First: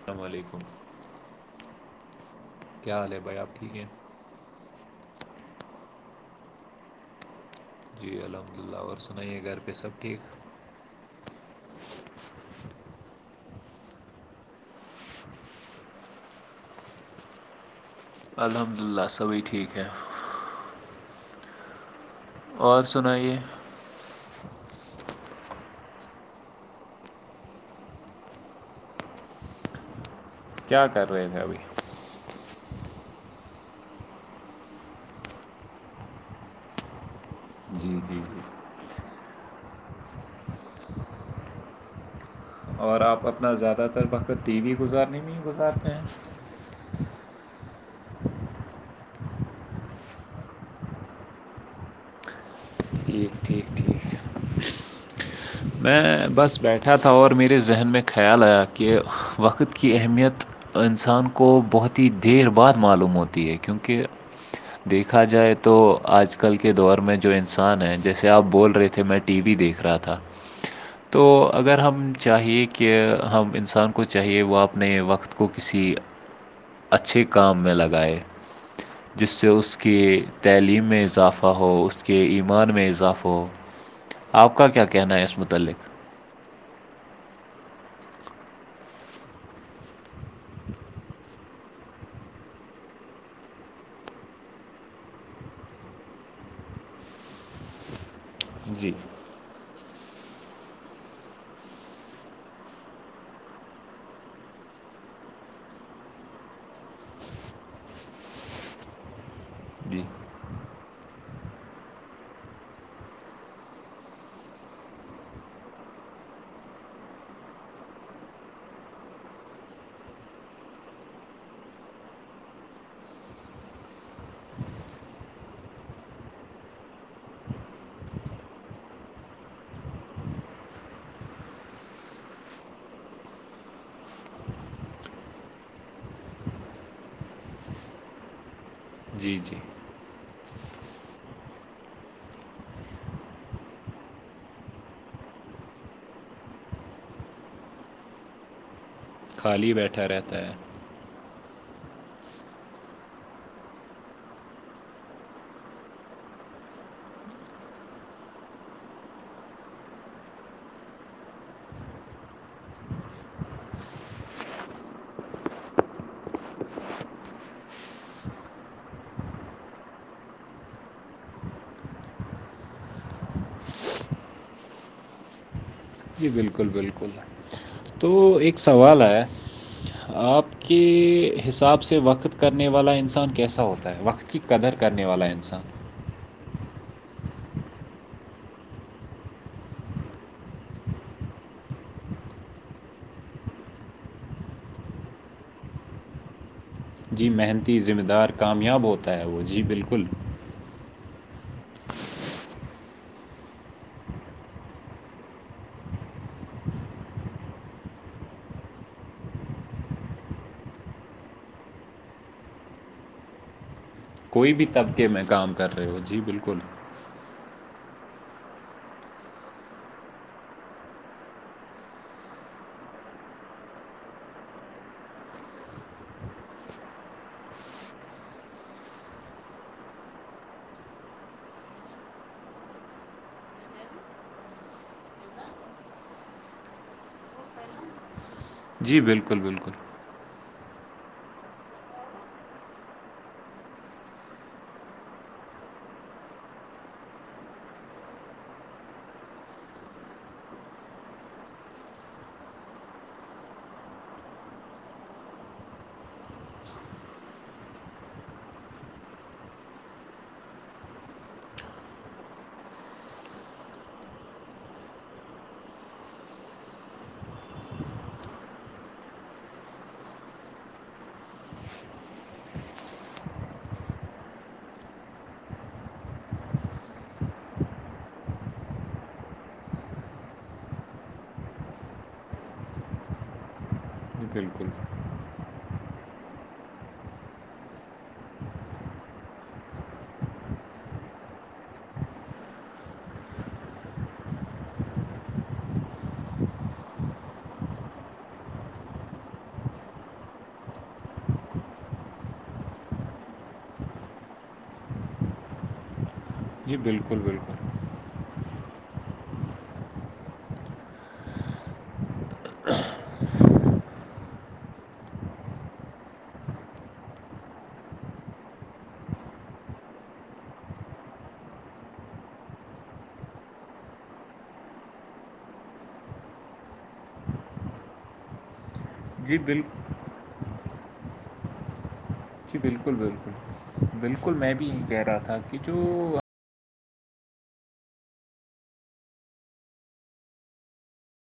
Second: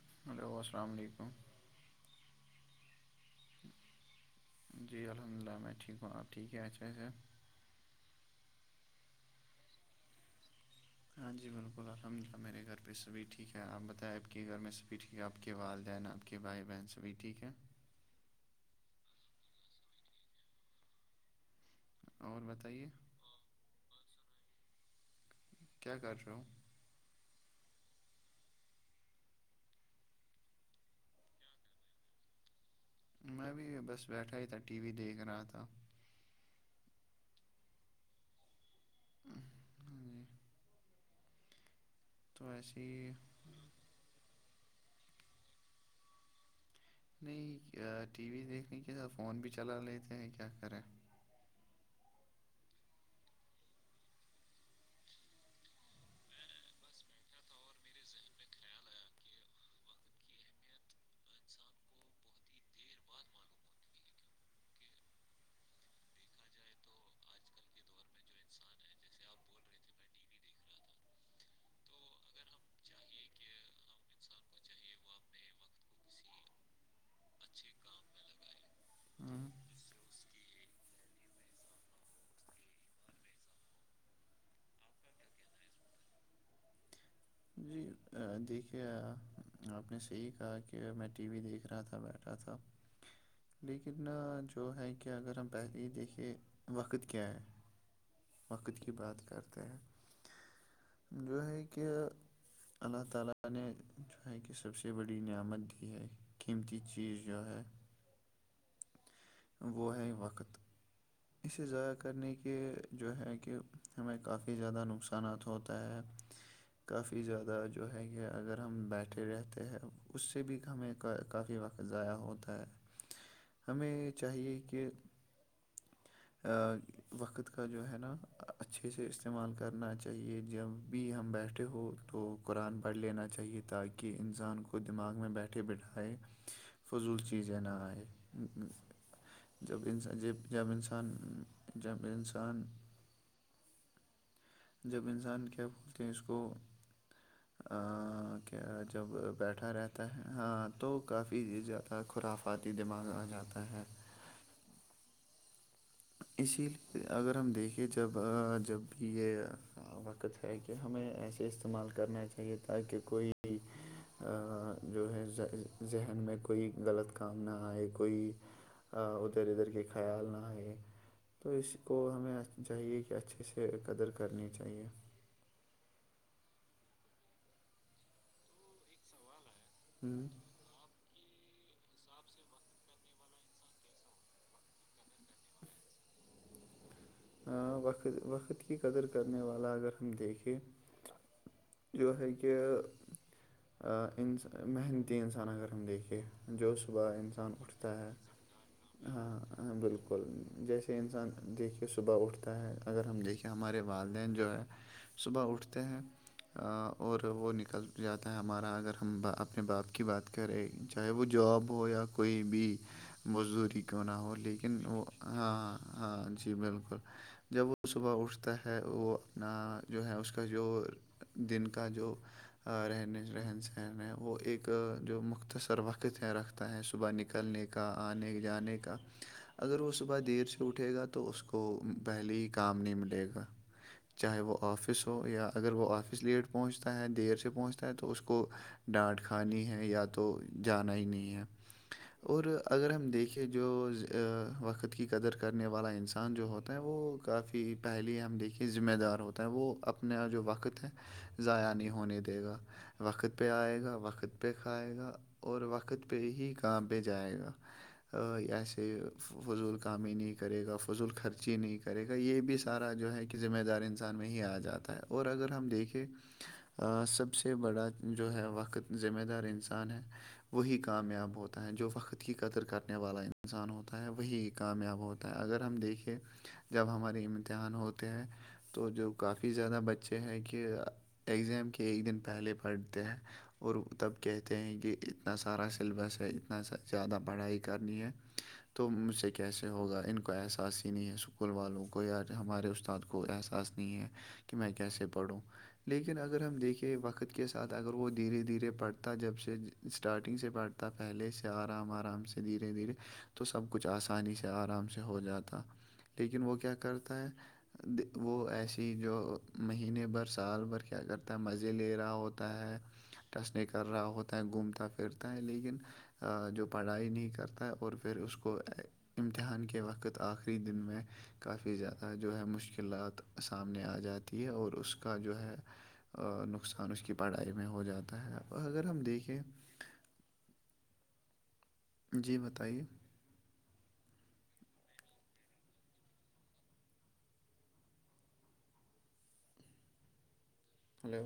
السلام ہلو علیکم السلام علیکم کیا حال ہے بھائی آپ ٹھیک ہیں جی الحمد للہ میں ٹھیک ہوں آپ ٹھیک ہیں ایے جی الحمد للہ اور سنائیے گھر پہ سب ٹھیک ہاں جی بالکل الحمد للہ میرے گھر پہ س بھی ٹیک آپ بتائیں آپ کہ گھر میں س بھی ٹیک ٹھیک ہے آپ کے والدین آپ کے بھائی بہن سبھی ٹھیک ہے الحمد للہ سبھی ٹھیک ہیں اور سنائیے کیا کر رہے ہو کیا کر رہے تھے ابھی میں بھی بس بیٹھا ہی تھا ٹی وی دیکھ رہا تھا جی جی جی جی تو ایسے اور ہی آپ اپنا زیادہ تر وقت ٹی وی گزارنے میں ہی گزارتے ہیں نہیں ٹی وی دیکھنے کے سات فون بھی چلا لیتے ہیں کیا کریں ٹھیک ٹھیک ٹھیک میں بس بیٹھا تھا اور میرے ذہن میں خیال آیا کہ وقت کی اہمیت انسان کو بہت ہی دیر بعد معلوم ہوتی ہے کیونکہ دیکھا جائے تو آج کل کے دور میں جو انسان ہیں جیسے آپ بول رہے تھے میٹ ٹی وی دیکھ رہا تھا تو اگر ہم چاہیے کہ ہم انسان کو چاہیے وہ اپنے وقت کو کسی اچھے کام میں لگائے جس سے ہوں اس کی تعلیم میں اضافہ ہو اس کے ایمان میں اضافہ ہو آپ کا کیا کہن آس متعلق جی دیکھیے آپ نے صحیح کہا کہ میں ٹی وی دیکھ رہا تھا بیٹھ رہا تھا لیکن جو ہے کہ اگر ہم پہلے ہی دیکھے وقت کیا ہے وقت جی کی بات کرتے ہیں جو ہے کہ اللہ تعالی کی سب سے بڑی نعمت کی ہے قیمتی چیز جو ہے وہ جی ہے وقت اسے ضائع کرنے کے جو ہے کہ ہمیں کافی زیادہ نقصان نقصانات ہوتا ہے کافی زیادہ جو ہے کہ اگر ہم بیٹھے رہتے ہیں اس سے بھی ہمیں کافی وقت ضائع ہوتا ہے ہمیں یہ چاہیے کہ وقت کا جو ہے نا اچھے سے استعمال کرنا چاہیے جب بھی ہم بیٹھے ہو تو قرآن پڑھ لینا چاہیے تاکہ انسان کو دماغ میں بیٹھے بیٹھائے [unintelligible] فضول چیزیں نہ آئے جی جی جب انسان جب جب انسان جب انسان جب انسان کیا بولتے ہیں اس کو جب بیٹھا رہتا ہے ہاں تو کافی زیادہ خرافاتی دماغ آ جاتا ہے اسی لیے اگر ہم دیکھیں جب جب بھی یہ وقت ہے کہ ہمیں ایسے استعمال کرنا چاہیے تاکہ کوئی جو ہے ذہن میں کوئی غلط کام نہ آئے کوئی ادھر ادھر کے خیال نہ ہے تو اس کو ہمیں چاہیے کہ اچھے سے قدر کرنی چاہیے جی بالکل بالکل تو ایک سوال ہے ہوں آپ کے حساب سے وقت کرنے والا انسان کیسا ہوتا ہے وقت کی قدر کرنے والا انسان وقت وقت کی قدر کرنے والا اگر ہم دیکھیں جو ہے کہ انس محنتی انسان اگر ہم دیکھیں جو صبح جی انسان محنتی اٹھتا ذمہ ہے دار کامیاب ہوتا ہے ہاں وہ جی ہ بالکل جیسے تو انسان دیکھ کے صبح اٹھتا ہے اگر ہم دیکھیں ہمارے والدین جو ہے صبح اٹھتے ہیں اور وہ نکل جاتا ہے ہمارا اگر ہم اپنے باپ کی بات کریں چاہے وہ جاب ہو یا کو بھی مزدوری کیوں نہ ہو کوئی بھی لیکن وہ طبقے میں کام کر ہاںاں رہے ہو ہاں جی بالکل جب وہ ص صبح اٹھتا ہے وہ اپنا جو ہے اس کا جو دن کا جو رہنے رہن سہن وہ ایک جو مختصر وقت ہے رکھ ہے صبح نکلنے کا آنے جانے کا اگر وہ صبح دیر سے اٹھے گا تو اس کو پہلے ہی کام نہیں ملے گا چاہے وہ آفس ہو یا اگر وہ آفس کس لیٹ پہنچتا ہے دیر سے پہنچتا ہے تو اس کو جی ڈانٹ بالکل کھانی بالکل ہے یا تو جان ہی نہیں ہے [unintelligible] اور اگر ہم دیکھیں جو وقت کی قدر کرنے والا انسان جو ہوتا ہے وہ کافی پہلے ہم دیکھے ذمہ دار ہوتا ہے وہ اپنا جو وقت ہے ضائع نہیں ہونے دے گا وقت پہ آئے گا وقت پہ کھائے گا اور وقت پہ ہی کام پہ جائے گا ایسے فضول کام ہی نہیں کرے گا فضول خرچی نہیں کر کرے گا یہ بھی سارا جو ہے کہ ذمہ دار انسان میں ہی آ جاتا ہے اور اگر ہم دیکھیں کہ سب سے بڑا جو ہے وقت ذمہ دار انسان ہے وہی کامیاب ہوتا ہے جو وقت کی قدر کرنے والا انسان ہوتا ہے وہی کامیاب ہوتا اگر ہم دیکھیں جب ہمارے امتحان ہوتے ہیں تو جو کافی زیادہ بچے ہیں کہ ایگزام کے ایک دن پہلے پڑھتے ہیں اور تب جی کہتے بالکل ہیں کہ اتنا سارا سلیبس ہے اتنا زیادہ پڑھائی کرنی ہے تو مجھ سے کیسے ہوگا ان کو احساس ہی نہیں ہے اسکول والوں کو یا ہمارے استاد کو احساس کہ میں کیسے پڑھوں لیکن اگر ہم دیکھیں وقت کے ساتھ اگر وہ دھیرے دھیرے پڑتا جب سے اسٹارٹنگ سے بیٹھتا پہلے سے آرام آرام سے دھیرے دھیرے تو سب کچھ آسانی سے آرام سے ہو جاتا لیکن وہ کیا جی بالکل کرتا ہے بالکل وہ ایسی جو مہینے برس سال بھر کیا کرتا ہے مزے لے رہا ہوتا ہے ٹسنے کر رہا ہوتا ہے گھومتا پھرتا ہے لیکن جو پڑھائی نہیں کرتا ہے اور پھر اس کو امتحان کے وقت آخری دن میں کافی زیادہ جو ہے مشکلات سامنے آ جاتی ہے اور اس کا جو ہے نقصان اس کی پڑھائی میں ہو جاتا ہے اگر ہم دیکھیں جی بال جی بالکل بالکل بالکل میں بھی یہی کہہ رہا تھا کہ جو ہلو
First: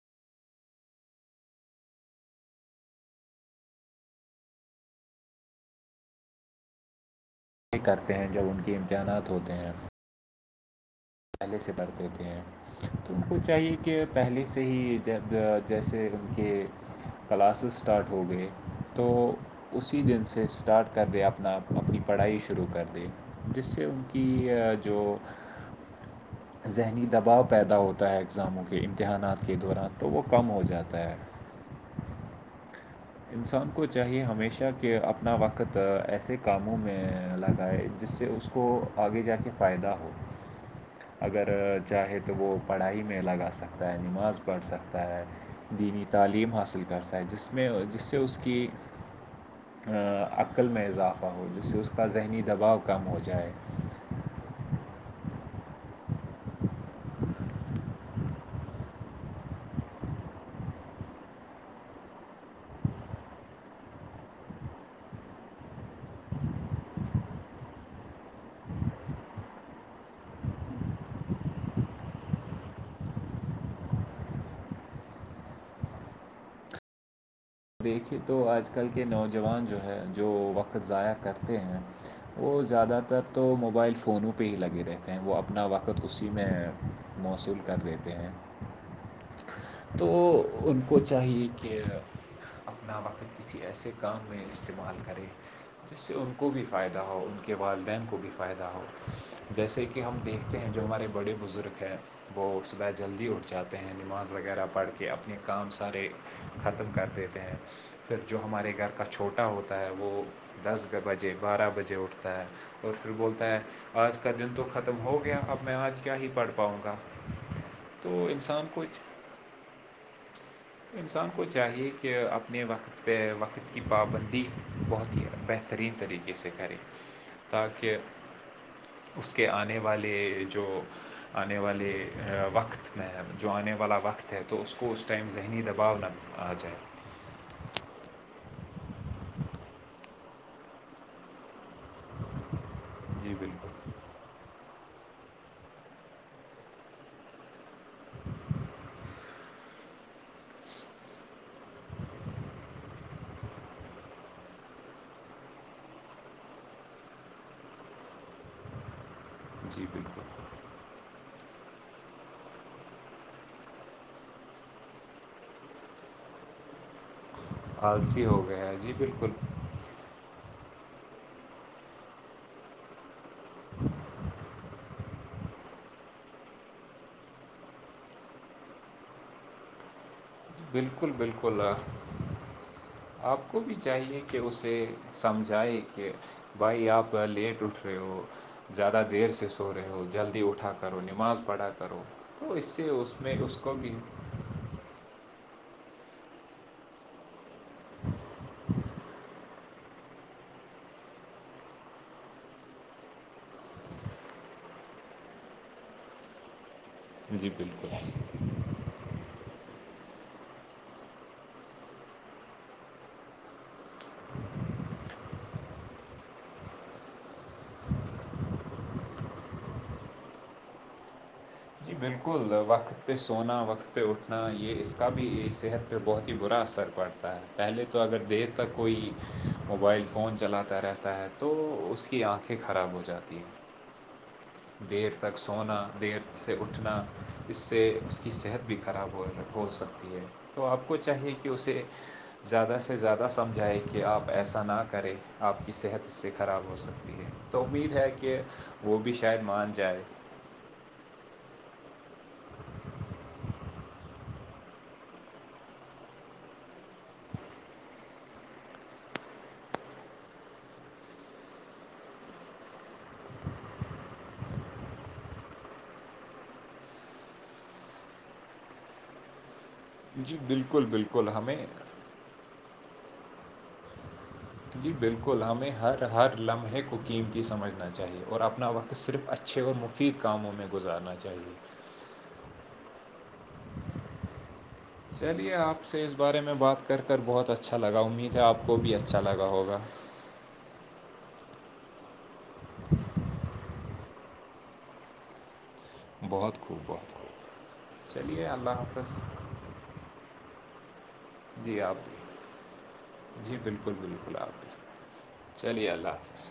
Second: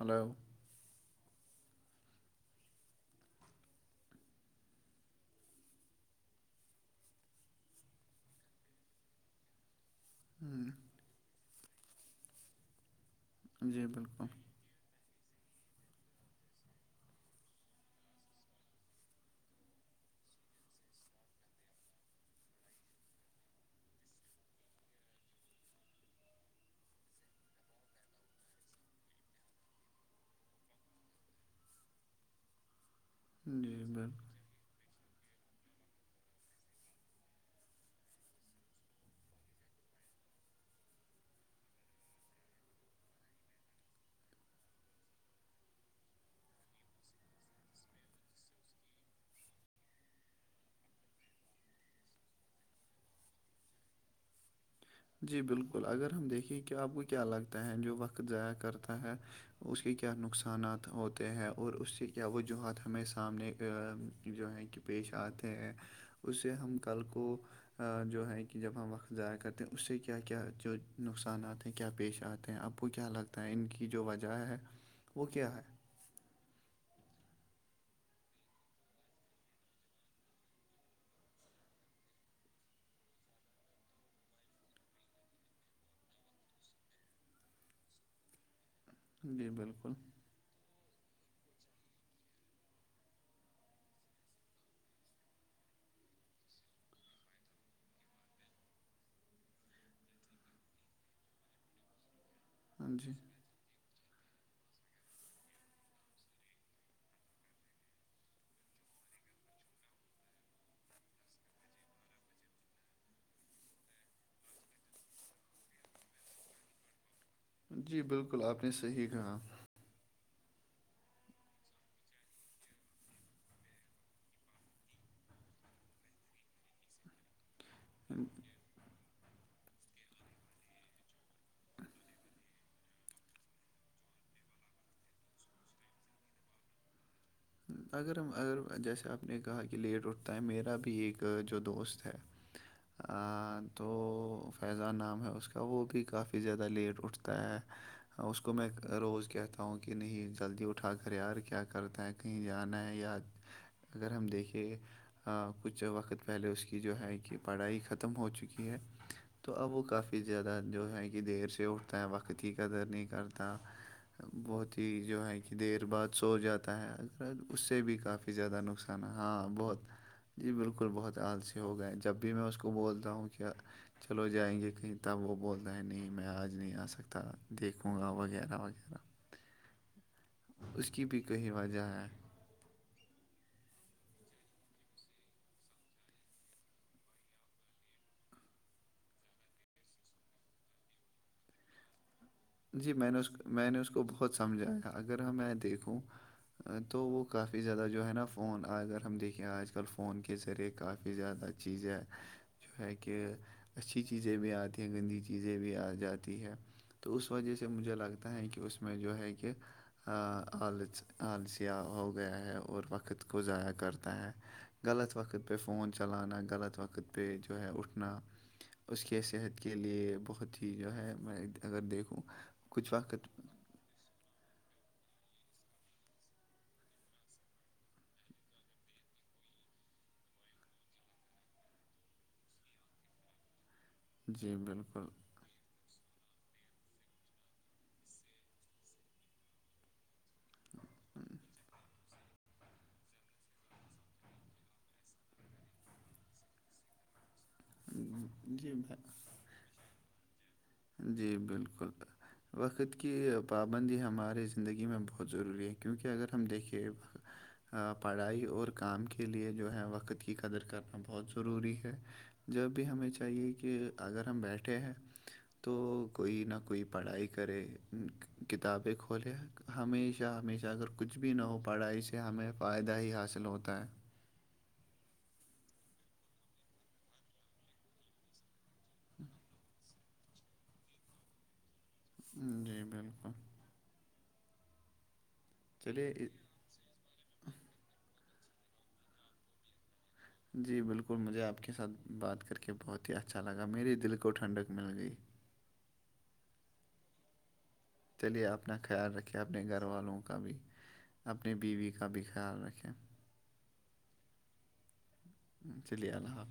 ہلو کرتے ہیں جب ان کے امتحانات ہوتے ہیں ہوں پہلے سے بڑ دیتے ہیں تو ان کو چاہیے جی کہ بالکل پہلے سے سے ہی جب جیسے ان کے کلاسز اسٹارٹ ہو گئے تو اسی دن سے اسٹارٹ کر دے اپنا اپنی پڑھائی شروع کر دے جس سے ان کی جو ذہنی دباؤ پیدا ہوتا ہے ایگزاموں کے امتحانات کے دوران تو وہ کم ہو جاتا ہے انسان جی کو بالکل چاہیے ہمیشہ کہ اپنا وقت ایسے کاموں میں لگائے جس سے اس کو آگے جا کے فائدہ ہو اگر چاہے تو وہ پڑھائی میں لگا سکتا ہے نماز پڑھ سکتا ہے دینی تعلیم حاصل کر سائے جس میں جس سے ا کی عقل میں اضافہ ہو جس سے ا کا ذہنی دباؤ کم ہو جائے جی بالکل اگر ہم دیکھیں کہ آپ کو کیا لگتا ہے جو وقت ضائع کرتا ہے اس کے کیا نقصانات ہوتے ہیں اور اس سے کیا وجوہات ہمیں سامنے جو ہے کہ پیش آتے ہیں اس سے ہم کل کو جو ہے کہ جب ہم وقت ضاائع کرتے اس سے کیا کیا جو نقصانات ہیں کیا پیش آتے ہیں آپ کو کیا لگتا ہے ان کی جو وجہ ہے وہ کیا ہے دیکھیے تو آج کل کے نوجوان جو ہے جو وقت ضائع کرتے ہیں وہ زیادہ تر تو موبائل فونوں پہ ہی لگے رہتے ہیں وہ اپنا وقت اسی میں موصول کر دیتے ہیں جی بالکل تو ان کو چاہیے کہ اپنا وقت کسی ایسے کام میں استعمال کرے جس سے ان کو بھی فائدہ ہو ان کے والدین کو بھی فائدہ ہو جیسے کہ کہ ہم دیکھتے ہیں جو ہمارے بڑے بزرگ ہیں وہ ہاں صبح جی جلدی اٹھ جاتا ہیں نماز وغیرہ پڑھ کے اپنے کام سارے ختم کر دیتے ہیں پھر جو ہمارے گھر کا چھوٹا ہوتا ہے وہ دس بجے بارہ بجے اٹھتا ہے اور پھر بولتا ہے آج کا دن تو ختم ہو گیا اب میں آج کیا ہی پڑھ پاؤں گا تو انسان کو رہا [inaudible] تو انسان کو چاہیے کہ اپنے وقت پہ وقت کی پابندی بہت ہی بہترین طریقے سے کرے تاکہ اس کے آنے والے جو آنے والے وقت میں جو آنے والا وقت ہے تو اس کو اس ٹائم ذہن ان دباؤ ن آ جائے اگر ہم اگر جیسے آپ نے کہا کہ لیٹ اٹھتا ہے میرا بھی ایک جو دوست جی [inaudible] تو بالکل فیضان نام ہے اس کا وہ بھی کافی زیادہ لیٹ اٹھتا ہے ہ اس کو میں روز کہتا ہوں کہ نہیں جلدی اٹھا کر یار کیا کرتا ہے کہیں جانا ہے یا اگر ہم دیکھیں ہاں کچھ وقت پہلے اس کی جو ہے کہ پڑھائی ختم ہو چکی ہے تو اب وہ جی کافی بالکل زیادہ جو ہے کہ دیر سے اٹھتا ہے وقت کی قدر نہیں کرتا بہت ہی جو ہے کہ دیر بعد سو جاتا ہے اس سے بھی آلسی کافی ہو زیادہ گیا جی نقصان ہے بالکل ہاں بہت جی بالکل بہت آلسی ہو گئے جب بھی میں اس کو بولتا ہوں کیا چلو جائیں گے کہیں تب وہ بولتا ہے نہیں میں آج نہیں آ سکتا دیکھوں گا وغیرہ وغیرہ اس کی بالکل بھی کئی بالکل وجہ ہے آپ کو بھی چاہیے کہ اسے سمجھائے کہ بھائی آپ لیٹ اٹھ رہے ہو زیادہ دیر سے سو رہے ہو جلدی اٹھا کرو نماز پڑھا کرو تو اس سے اس میں اس کو بھی بہت سمجھائے گا اگر ہم میں دیکھوں تو وہ کافی زیادہ جو ہے نا فون اگر ہم دیکھیں آج کل فون کے ذریعے کافی زیادہ چیز ہے جو ہے کہ اچھی چیزیں بھی آتی ہیں گندی چیزیں بھی آ جاتی ہے تو اس جی وجہ سے مجھے بالکل لگتا ہے کہ اس میں جو ہے کہ آلس آلثیہ ہو گیا ہے اور وقت کو ضائع کرتا ہے غلط وقت پہ فون چلانا غلط وقت پہ جو ہے اٹھنا اس کے صحت کے لیے بہت ہی جو ہے میں اگر جی دیکھ بالکل وقت پہ سوونا وقت پہ اٹھنا یہ اس کا بھی صحت پہ بہت ہی برا اثر پڑتا ہے پہلے تو اگر دیر جب تک کوئی موبائل فون چلاتا رہتا ہے تو اس کی آنکھیں خراب ہو جاتی جی ہیں بالکل دیر تک سونا دیر سے اٹھنا اس سے اس کی صحت بھی خراب ہو ہو سکتی ہے تو آپ کو چاہیے کہ اسے زیادہ سے زیادہ سمجھائے کہ آپ ایسا نہ کریں آپ کی صحت اس سے خراب ہو سکتی ہے تو امید ہے کہ جی میں- وہ بھی شاید مان جائے جی بالکل وقت کی پابندی ہمارے زندگی میں بہت ضروری ہے کیونکہ اگر ہم دیکھے پڑھائی اور کام کے لئے جو ہے وقت کی قدر کرنا بہت ضروری ہے جب بھی ہمیں چاہیے کہ اگر ہم بیٹھے ہیں تو کوئی نہ کوئی پڑھائی کرے کتابیں کھولے ہمیشہ جی ہمیشہ بالکل اگر کچھ بالکل بھی نہ ہمیں ہو پڑا اس سے ہمیں فائدہ ہی حاصل ہوتا ہے جی بالکل ہمیں ہر ہر لمحے کو قیمتی سمجھنا چاہیے اور اپنا وقت ک صرف اچھے اور مفید کاموں میں گزارنا چاہیے جی بالکل چلیے آپ سے چلیے اس بارے ا- میں بات کر کر بہت اچھا لگا امید ہے آپ کو بھی اچھا لگا ہوگا جی بالکل مجھے آپ کے ساتھ بات کر کے بہت ہی اچھا لگا میرری دل کو ٹھنڈک مل گئی بہت خوب بہت خوب چلیے اللہ اپنا خیال حافظ رکھیں اپنے گھر والوں کا بھی اپنے جی بیوی آپ کا بھی خیال رکھیں جی بالکل بالکل آپ بھی چلیے اللہ حافظ